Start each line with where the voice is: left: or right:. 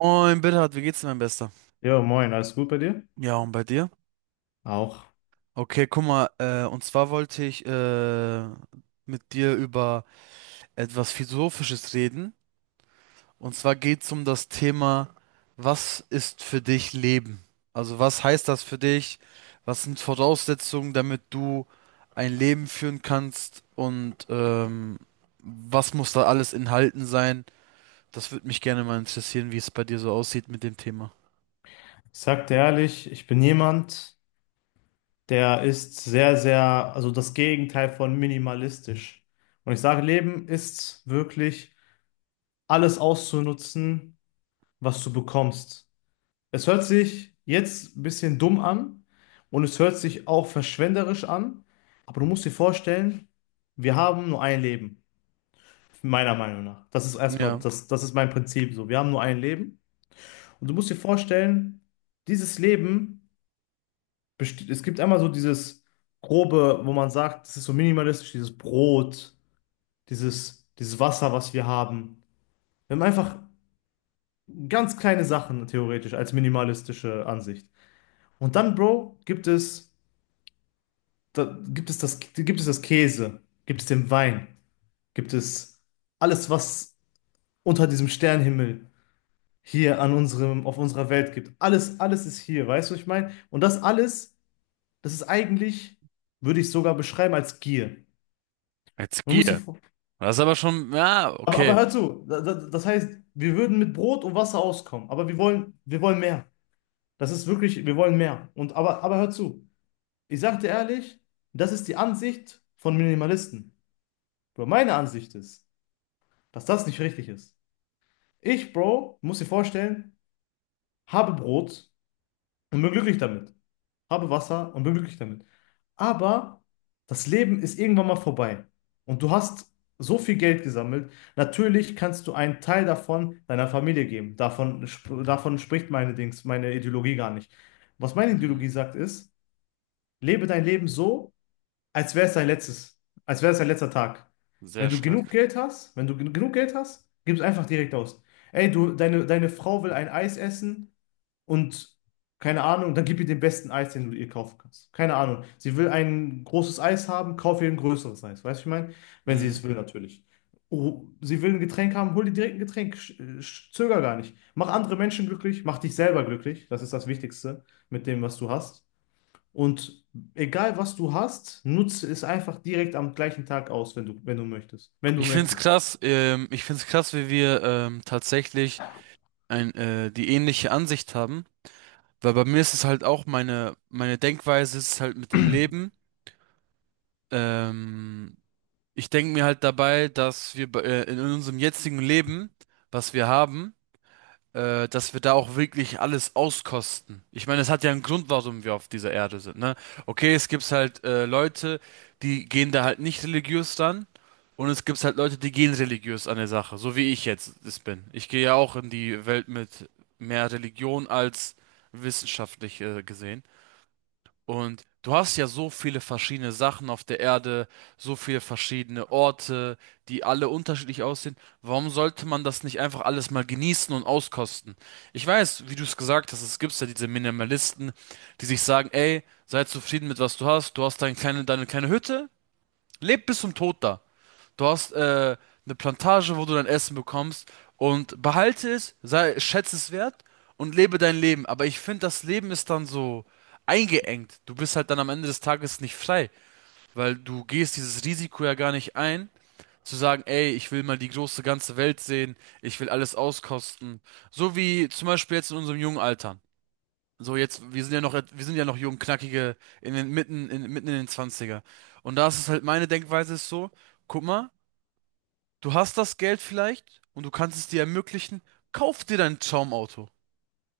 right: Moin, Bernhard, wie geht's dir, mein Bester?
left: Jo, moin, alles gut bei dir?
right: Ja, und bei dir?
left: Auch.
right: Okay, guck mal, und zwar wollte ich mit dir über etwas Philosophisches reden. Und zwar geht's um das Thema, was ist für dich Leben? Also was heißt das für dich? Was sind Voraussetzungen, damit du ein Leben führen kannst? Und was muss da alles enthalten sein? Das würde mich gerne mal interessieren, wie es bei dir so aussieht mit dem Thema.
left: Ich sag dir ehrlich, ich bin jemand, der ist sehr, sehr, also das Gegenteil von minimalistisch. Und ich sage, Leben ist wirklich alles auszunutzen, was du bekommst. Es hört sich jetzt ein bisschen dumm an und es hört sich auch verschwenderisch an, aber du musst dir vorstellen, wir haben nur ein Leben, meiner Meinung nach. Das ist erstmal,
right: Ja.
left: das ist mein Prinzip so. Wir haben nur ein Leben und du musst dir vorstellen, dieses Leben es gibt einmal so dieses grobe, wo man sagt, das ist so minimalistisch, dieses Brot, dieses Wasser, was wir haben. Wir haben einfach ganz kleine Sachen theoretisch als minimalistische Ansicht. Und dann, Bro, gibt es das Käse, gibt es den Wein, gibt es alles, was unter diesem Sternenhimmel hier an unserem, auf unserer Welt gibt. Alles, alles ist hier, weißt du, was ich meine? Und das alles, das ist eigentlich, würde ich sogar beschreiben als Gier.
right: Jetzt
left: Man muss
right: geh.
left: sich,
right: Das ist aber schon, ja,
left: aber
right: okay.
left: hör zu, das heißt, wir würden mit Brot und Wasser auskommen, aber wir wollen mehr. Das ist wirklich, wir wollen mehr. Aber hör zu, ich sag dir ehrlich, das ist die Ansicht von Minimalisten. Bro, meine Ansicht ist, dass das nicht richtig ist. Ich, Bro, muss dir vorstellen, habe Brot und bin glücklich damit. Habe Wasser und bin glücklich damit. Aber das Leben ist irgendwann mal vorbei und du hast so viel Geld gesammelt. Natürlich kannst du einen Teil davon deiner Familie geben. Davon spricht meine Dings, meine Ideologie gar nicht. Was meine Ideologie
right: Mhm.
left: sagt ist, lebe dein Leben so, als wäre es dein letztes, als wäre es dein letzter Tag.
right: Sehr
left: Wenn du
right: stark.
left: genug Geld hast, wenn du gen- genug Geld hast, gib es einfach direkt aus. Ey, du, deine Frau will ein Eis essen und keine Ahnung, dann gib ihr den besten Eis, den du ihr kaufen kannst. Keine Ahnung. Sie will ein großes Eis haben, kauf ihr ein größeres Eis. Weißt du, was ich meine? Wenn sie
right: Mhm.
left: es will, natürlich. Oh, sie will ein Getränk haben, hol dir direkt ein Getränk. Zöger gar nicht. Mach andere Menschen glücklich, mach dich selber glücklich. Das ist das Wichtigste mit dem, was du hast. Und egal, was du hast, nutze es einfach direkt am gleichen Tag aus, wenn du, wenn du möchtest. Wenn du möchtest.
right: Ich find's krass, wie wir tatsächlich die ähnliche Ansicht haben. Weil bei mir ist es halt auch meine Denkweise ist halt mit dem Leben. Ähm, Ich denke mir halt dabei, dass wir in unserem jetzigen Leben, was wir haben, dass wir da auch wirklich alles auskosten. Ich meine, es hat ja einen Grund, warum wir auf dieser Erde sind, ne? Okay, es gibt halt Leute, die gehen da halt nicht religiös dann, und es gibt halt Leute, die gehen religiös an der Sache, so wie ich jetzt es bin. Ich gehe ja auch in die Welt mit mehr Religion als wissenschaftlich gesehen. Und du hast ja so viele verschiedene Sachen auf der Erde, so viele verschiedene Orte, die alle unterschiedlich aussehen. Warum sollte man das nicht einfach alles mal genießen und auskosten? Ich weiß, wie du es gesagt hast, es gibt ja diese Minimalisten, die sich sagen, ey, sei zufrieden mit was du hast deine kleine Hütte, leb bis zum Tod da. Du hast eine Plantage, wo du dein Essen bekommst und behalte es, sei, schätze es wert und lebe dein Leben. Aber ich finde, das Leben ist dann so eingeengt. Du bist halt dann am Ende des Tages nicht frei, weil du gehst dieses Risiko ja gar nicht ein, zu sagen, ey, ich will mal die große ganze Welt sehen, ich will alles auskosten. So wie zum Beispiel jetzt in unserem jungen Alter. So jetzt, wir sind ja noch jung, knackige, in den, mitten, in, mitten in den Zwanziger. Und da ist es halt, meine Denkweise ist so, guck mal, du hast das Geld vielleicht und du kannst es dir ermöglichen. Kauf dir dein Traumauto.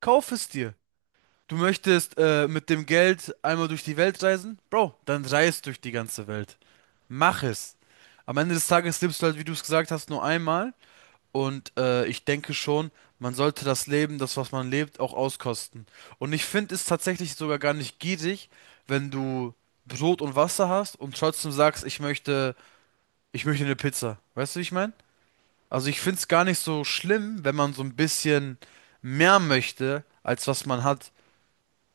right: Kauf es dir. Du möchtest mit dem Geld einmal durch die Welt reisen? Bro, dann reist durch die ganze Welt. Mach es. Am Ende des Tages lebst du halt, wie du es gesagt hast, nur einmal. Und ich denke schon, man sollte das Leben, das, was man lebt, auch auskosten. Und ich finde es tatsächlich sogar gar nicht gierig, wenn du Brot und Wasser hast und trotzdem sagst, ich möchte eine Pizza. Weißt du, wie ich meine? Also ich finde es gar nicht so schlimm, wenn man so ein bisschen mehr möchte, als was man hat.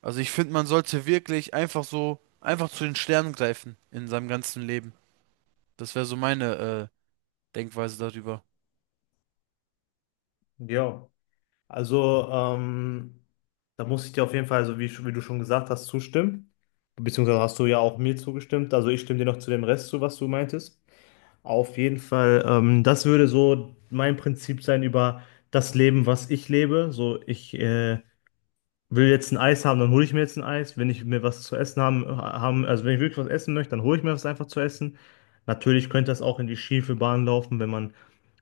right: Also ich finde, man sollte wirklich einfach so, einfach zu den Sternen greifen in seinem ganzen Leben. Das wäre so meine Denkweise darüber.
left: Ja. Also, da muss ich dir auf jeden Fall, also wie, wie du schon gesagt hast, zustimmen. Beziehungsweise hast du ja auch mir zugestimmt. Also ich stimme dir noch zu dem Rest zu, was du meintest. Auf jeden Fall, das würde so mein Prinzip sein über das Leben, was ich lebe. So, ich will jetzt ein Eis haben, dann hole ich mir jetzt ein Eis. Wenn ich mir was zu essen haben, also wenn ich wirklich was essen möchte, dann hole ich mir was einfach zu essen. Natürlich könnte das auch in die schiefe Bahn laufen, wenn man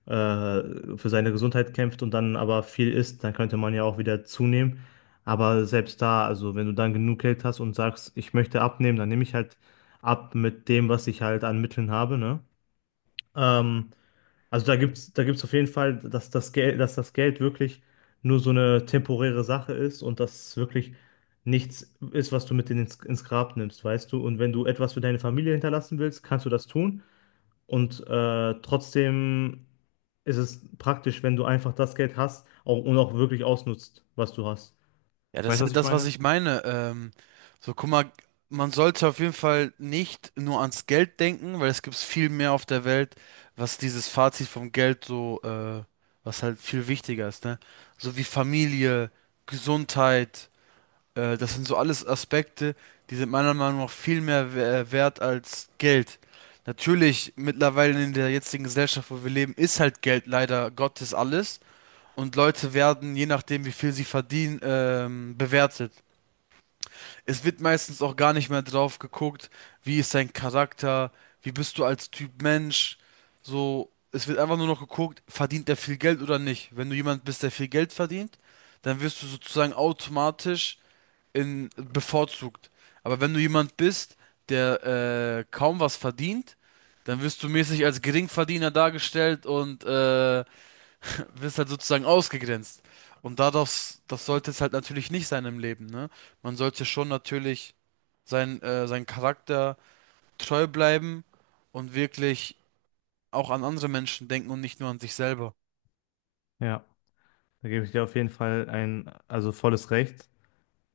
left: für seine Gesundheit kämpft und dann aber viel isst, dann könnte man ja auch wieder zunehmen. Aber selbst da, also wenn du dann genug Geld hast und sagst, ich möchte abnehmen, dann nehme ich halt ab mit dem, was ich halt an Mitteln habe, ne? Ähm, also da gibt's auf jeden Fall, dass das Geld wirklich nur so eine temporäre Sache ist und das wirklich nichts ist, was du mit ins Grab nimmst, weißt du? Und wenn du etwas für deine Familie hinterlassen willst, kannst du das tun. Trotzdem ist es praktisch, wenn du einfach das Geld hast auch, und auch wirklich ausnutzt, was du hast.
right: Ja, das
left: Weißt
right: ist
left: du, was
right: halt
left: ich
right: das, was
left: meine?
right: ich meine. So, guck mal, man sollte auf jeden Fall nicht nur ans Geld denken, weil es gibt viel mehr auf der Welt, was dieses Fazit vom Geld so, was halt viel wichtiger ist, ne? So wie Familie, Gesundheit. Das sind so alles Aspekte, die sind meiner Meinung nach viel mehr wert als Geld. Natürlich, mittlerweile in der jetzigen Gesellschaft, wo wir leben, ist halt Geld leider Gottes alles. Und Leute werden, je nachdem, wie viel sie verdienen, bewertet. Es wird meistens auch gar nicht mehr drauf geguckt, wie ist dein Charakter, wie bist du als Typ Mensch. So, es wird einfach nur noch geguckt, verdient er viel Geld oder nicht. Wenn du jemand bist, der viel Geld verdient, dann wirst du sozusagen automatisch bevorzugt. Aber wenn du jemand bist, der kaum was verdient, dann wirst du mäßig als Geringverdiener dargestellt und wirst halt sozusagen ausgegrenzt. Und das sollte es halt natürlich nicht sein im Leben, ne? Man sollte schon natürlich sein Charakter treu bleiben und wirklich auch an andere Menschen denken und nicht nur an sich selber.
left: Ja, da gebe ich dir auf jeden Fall ein, also volles Recht.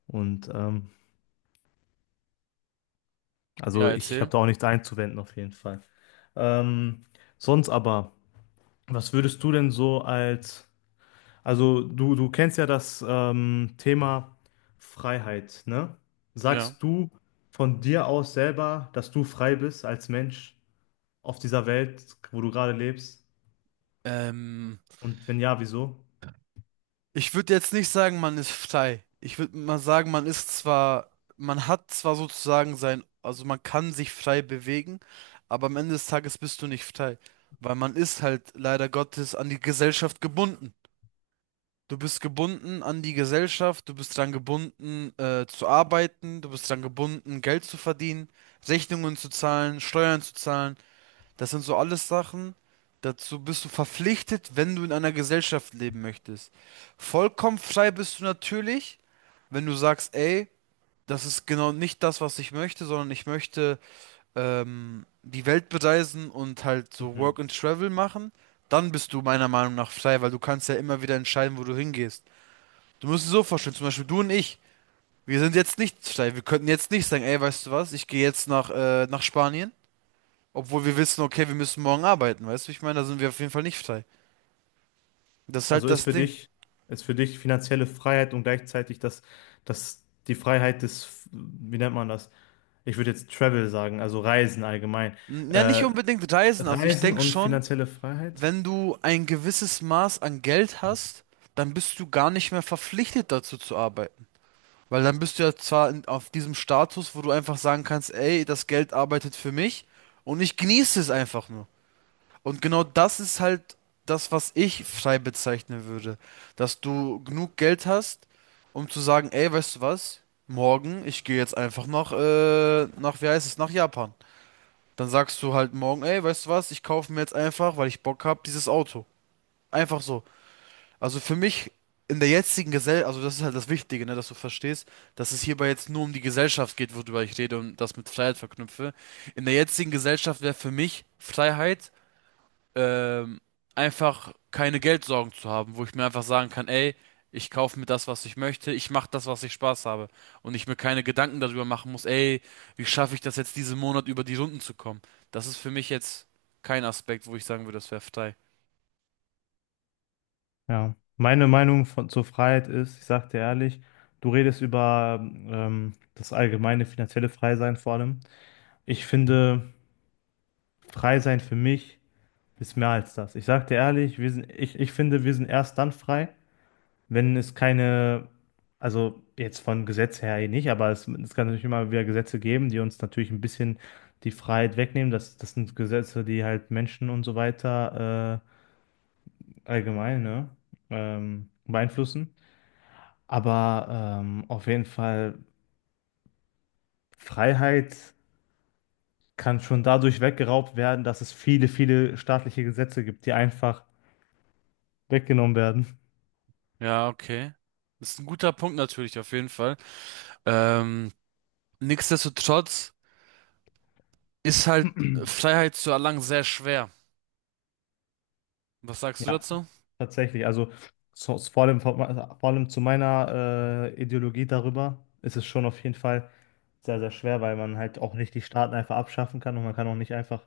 left: Und also
right: Ja,
left: ich habe
right: erzähl.
left: da auch nichts einzuwenden, auf jeden Fall. Ähm, sonst aber, was würdest du denn so als, also du kennst ja das Thema Freiheit, ne?
right: Ja.
left: Sagst du von dir aus selber, dass du frei bist als Mensch? Auf dieser Welt, wo du gerade lebst?
right: Ähm,
left: Und wenn ja, wieso?
right: ich würde jetzt nicht sagen, man ist frei. Ich würde mal sagen, man hat zwar sozusagen sein, also man kann sich frei bewegen, aber am Ende des Tages bist du nicht frei, weil man ist halt leider Gottes an die Gesellschaft gebunden. Du bist gebunden an die Gesellschaft, du bist dran gebunden, zu arbeiten, du bist dran gebunden, Geld zu verdienen, Rechnungen zu zahlen, Steuern zu zahlen. Das sind so alles Sachen, dazu bist du verpflichtet, wenn du in einer Gesellschaft leben möchtest. Vollkommen frei bist du natürlich, wenn du sagst, ey, das ist genau nicht das, was ich möchte, sondern ich möchte die Welt bereisen und halt so
left: Mhm.
right: Work and Travel machen. Dann bist du meiner Meinung nach frei, weil du kannst ja immer wieder entscheiden, wo du hingehst. Du musst es so vorstellen, zum Beispiel du und ich. Wir sind jetzt nicht frei. Wir könnten jetzt nicht sagen, ey, weißt du was, ich gehe jetzt nach Spanien. Obwohl wir wissen, okay, wir müssen morgen arbeiten, weißt du? Ich meine, da sind wir auf jeden Fall nicht frei. Das ist
left: Also
right: halt das Ding.
left: ist für dich finanzielle Freiheit und gleichzeitig das, das, die Freiheit des, wie nennt man das? Ich würde jetzt Travel sagen, also Reisen allgemein.
right: N- Ja, nicht
left: Äh,
right: unbedingt reisen. Also ich
left: Reisen
right: denke
left: und
right: schon,
left: finanzielle Freiheit?
right: wenn du ein gewisses Maß an Geld hast, dann bist du gar nicht mehr verpflichtet dazu zu arbeiten. Weil dann bist du ja zwar in, auf diesem Status, wo du einfach sagen kannst, ey, das Geld arbeitet für mich und ich genieße es einfach nur. Und genau das ist halt das, was ich frei bezeichnen würde. Dass du genug Geld hast, um zu sagen, ey, weißt du was? Morgen, ich gehe jetzt einfach wie heißt es, nach Japan. Dann sagst du halt morgen, ey, weißt du was? Ich kaufe mir jetzt einfach, weil ich Bock habe, dieses Auto. Einfach so. Also für mich in der jetzigen Gesellschaft, also das ist halt das Wichtige, ne, dass du verstehst, dass es hierbei jetzt nur um die Gesellschaft geht, worüber ich rede und das mit Freiheit verknüpfe. In der jetzigen Gesellschaft wäre für mich Freiheit ähm, einfach keine Geldsorgen zu haben, wo ich mir einfach sagen kann, ey, ich kaufe mir das, was ich möchte, ich mache das, was ich Spaß habe und ich mir keine Gedanken darüber machen muss, ey, wie schaffe ich das jetzt diesen Monat über die Runden zu kommen? Das ist für mich jetzt kein Aspekt, wo ich sagen würde, das wäre frei.
left: Ja. Meine Meinung von, zur Freiheit ist, ich sag dir ehrlich, du redest über das allgemeine finanzielle Freisein vor allem. Ich finde, Freisein für mich. Ist mehr als das. Ich sag dir ehrlich, wir sind, ich finde, wir sind erst dann frei, wenn es keine, also jetzt von Gesetz her eh nicht, aber es kann natürlich immer wieder Gesetze geben, die uns natürlich ein bisschen die Freiheit wegnehmen. Das sind Gesetze, die halt Menschen und so weiter allgemein, ne, beeinflussen. Aber auf jeden Fall, Freiheit kann schon dadurch weggeraubt werden, dass es viele, viele staatliche Gesetze gibt, die einfach weggenommen
right: Ja, okay. Das ist ein guter Punkt natürlich, auf jeden Fall. Ähm, nichtsdestotrotz ist halt
left: werden.
right: Freiheit zu erlangen sehr schwer. Was sagst du
left: Ja.
right: dazu?
left: Tatsächlich, also so, vor allem zu meiner Ideologie darüber ist es schon auf jeden Fall sehr, sehr schwer, weil man halt auch nicht die Staaten einfach abschaffen kann und man kann auch nicht einfach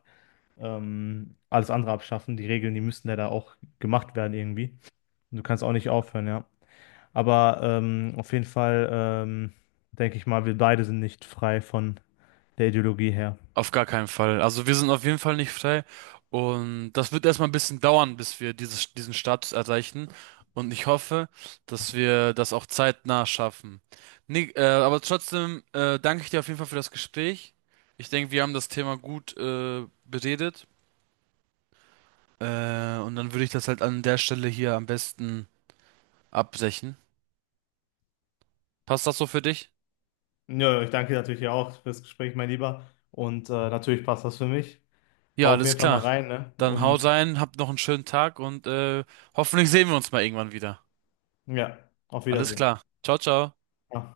left: alles andere abschaffen. Die Regeln, die müssten ja da auch gemacht werden irgendwie. Und du kannst auch nicht aufhören, ja. Aber auf jeden Fall denke ich mal, wir beide sind nicht frei von der Ideologie her.
right: Auf gar keinen Fall. Also wir sind auf jeden Fall nicht frei. Und das wird erstmal ein bisschen dauern, bis diesen Status erreichen. Und ich hoffe, dass wir das auch zeitnah schaffen. Nick, aber trotzdem danke ich dir auf jeden Fall für das Gespräch. Ich denke, wir haben das Thema gut beredet. Und dann würde ich das halt an der Stelle hier am besten abbrechen. Passt das so für dich?
left: Ja, ich danke dir natürlich auch fürs Gespräch, mein Lieber. Und natürlich passt das für mich.
right: Ja,
left: Hau auf
right: alles
left: jeden Fall mal
right: klar.
left: rein, ne?
right: Dann haut
left: Und
right: rein, habt noch einen schönen Tag und hoffentlich sehen wir uns mal irgendwann wieder.
left: ja, auf
right: Alles
left: Wiedersehen.
right: klar. Ciao, ciao.
left: Ja.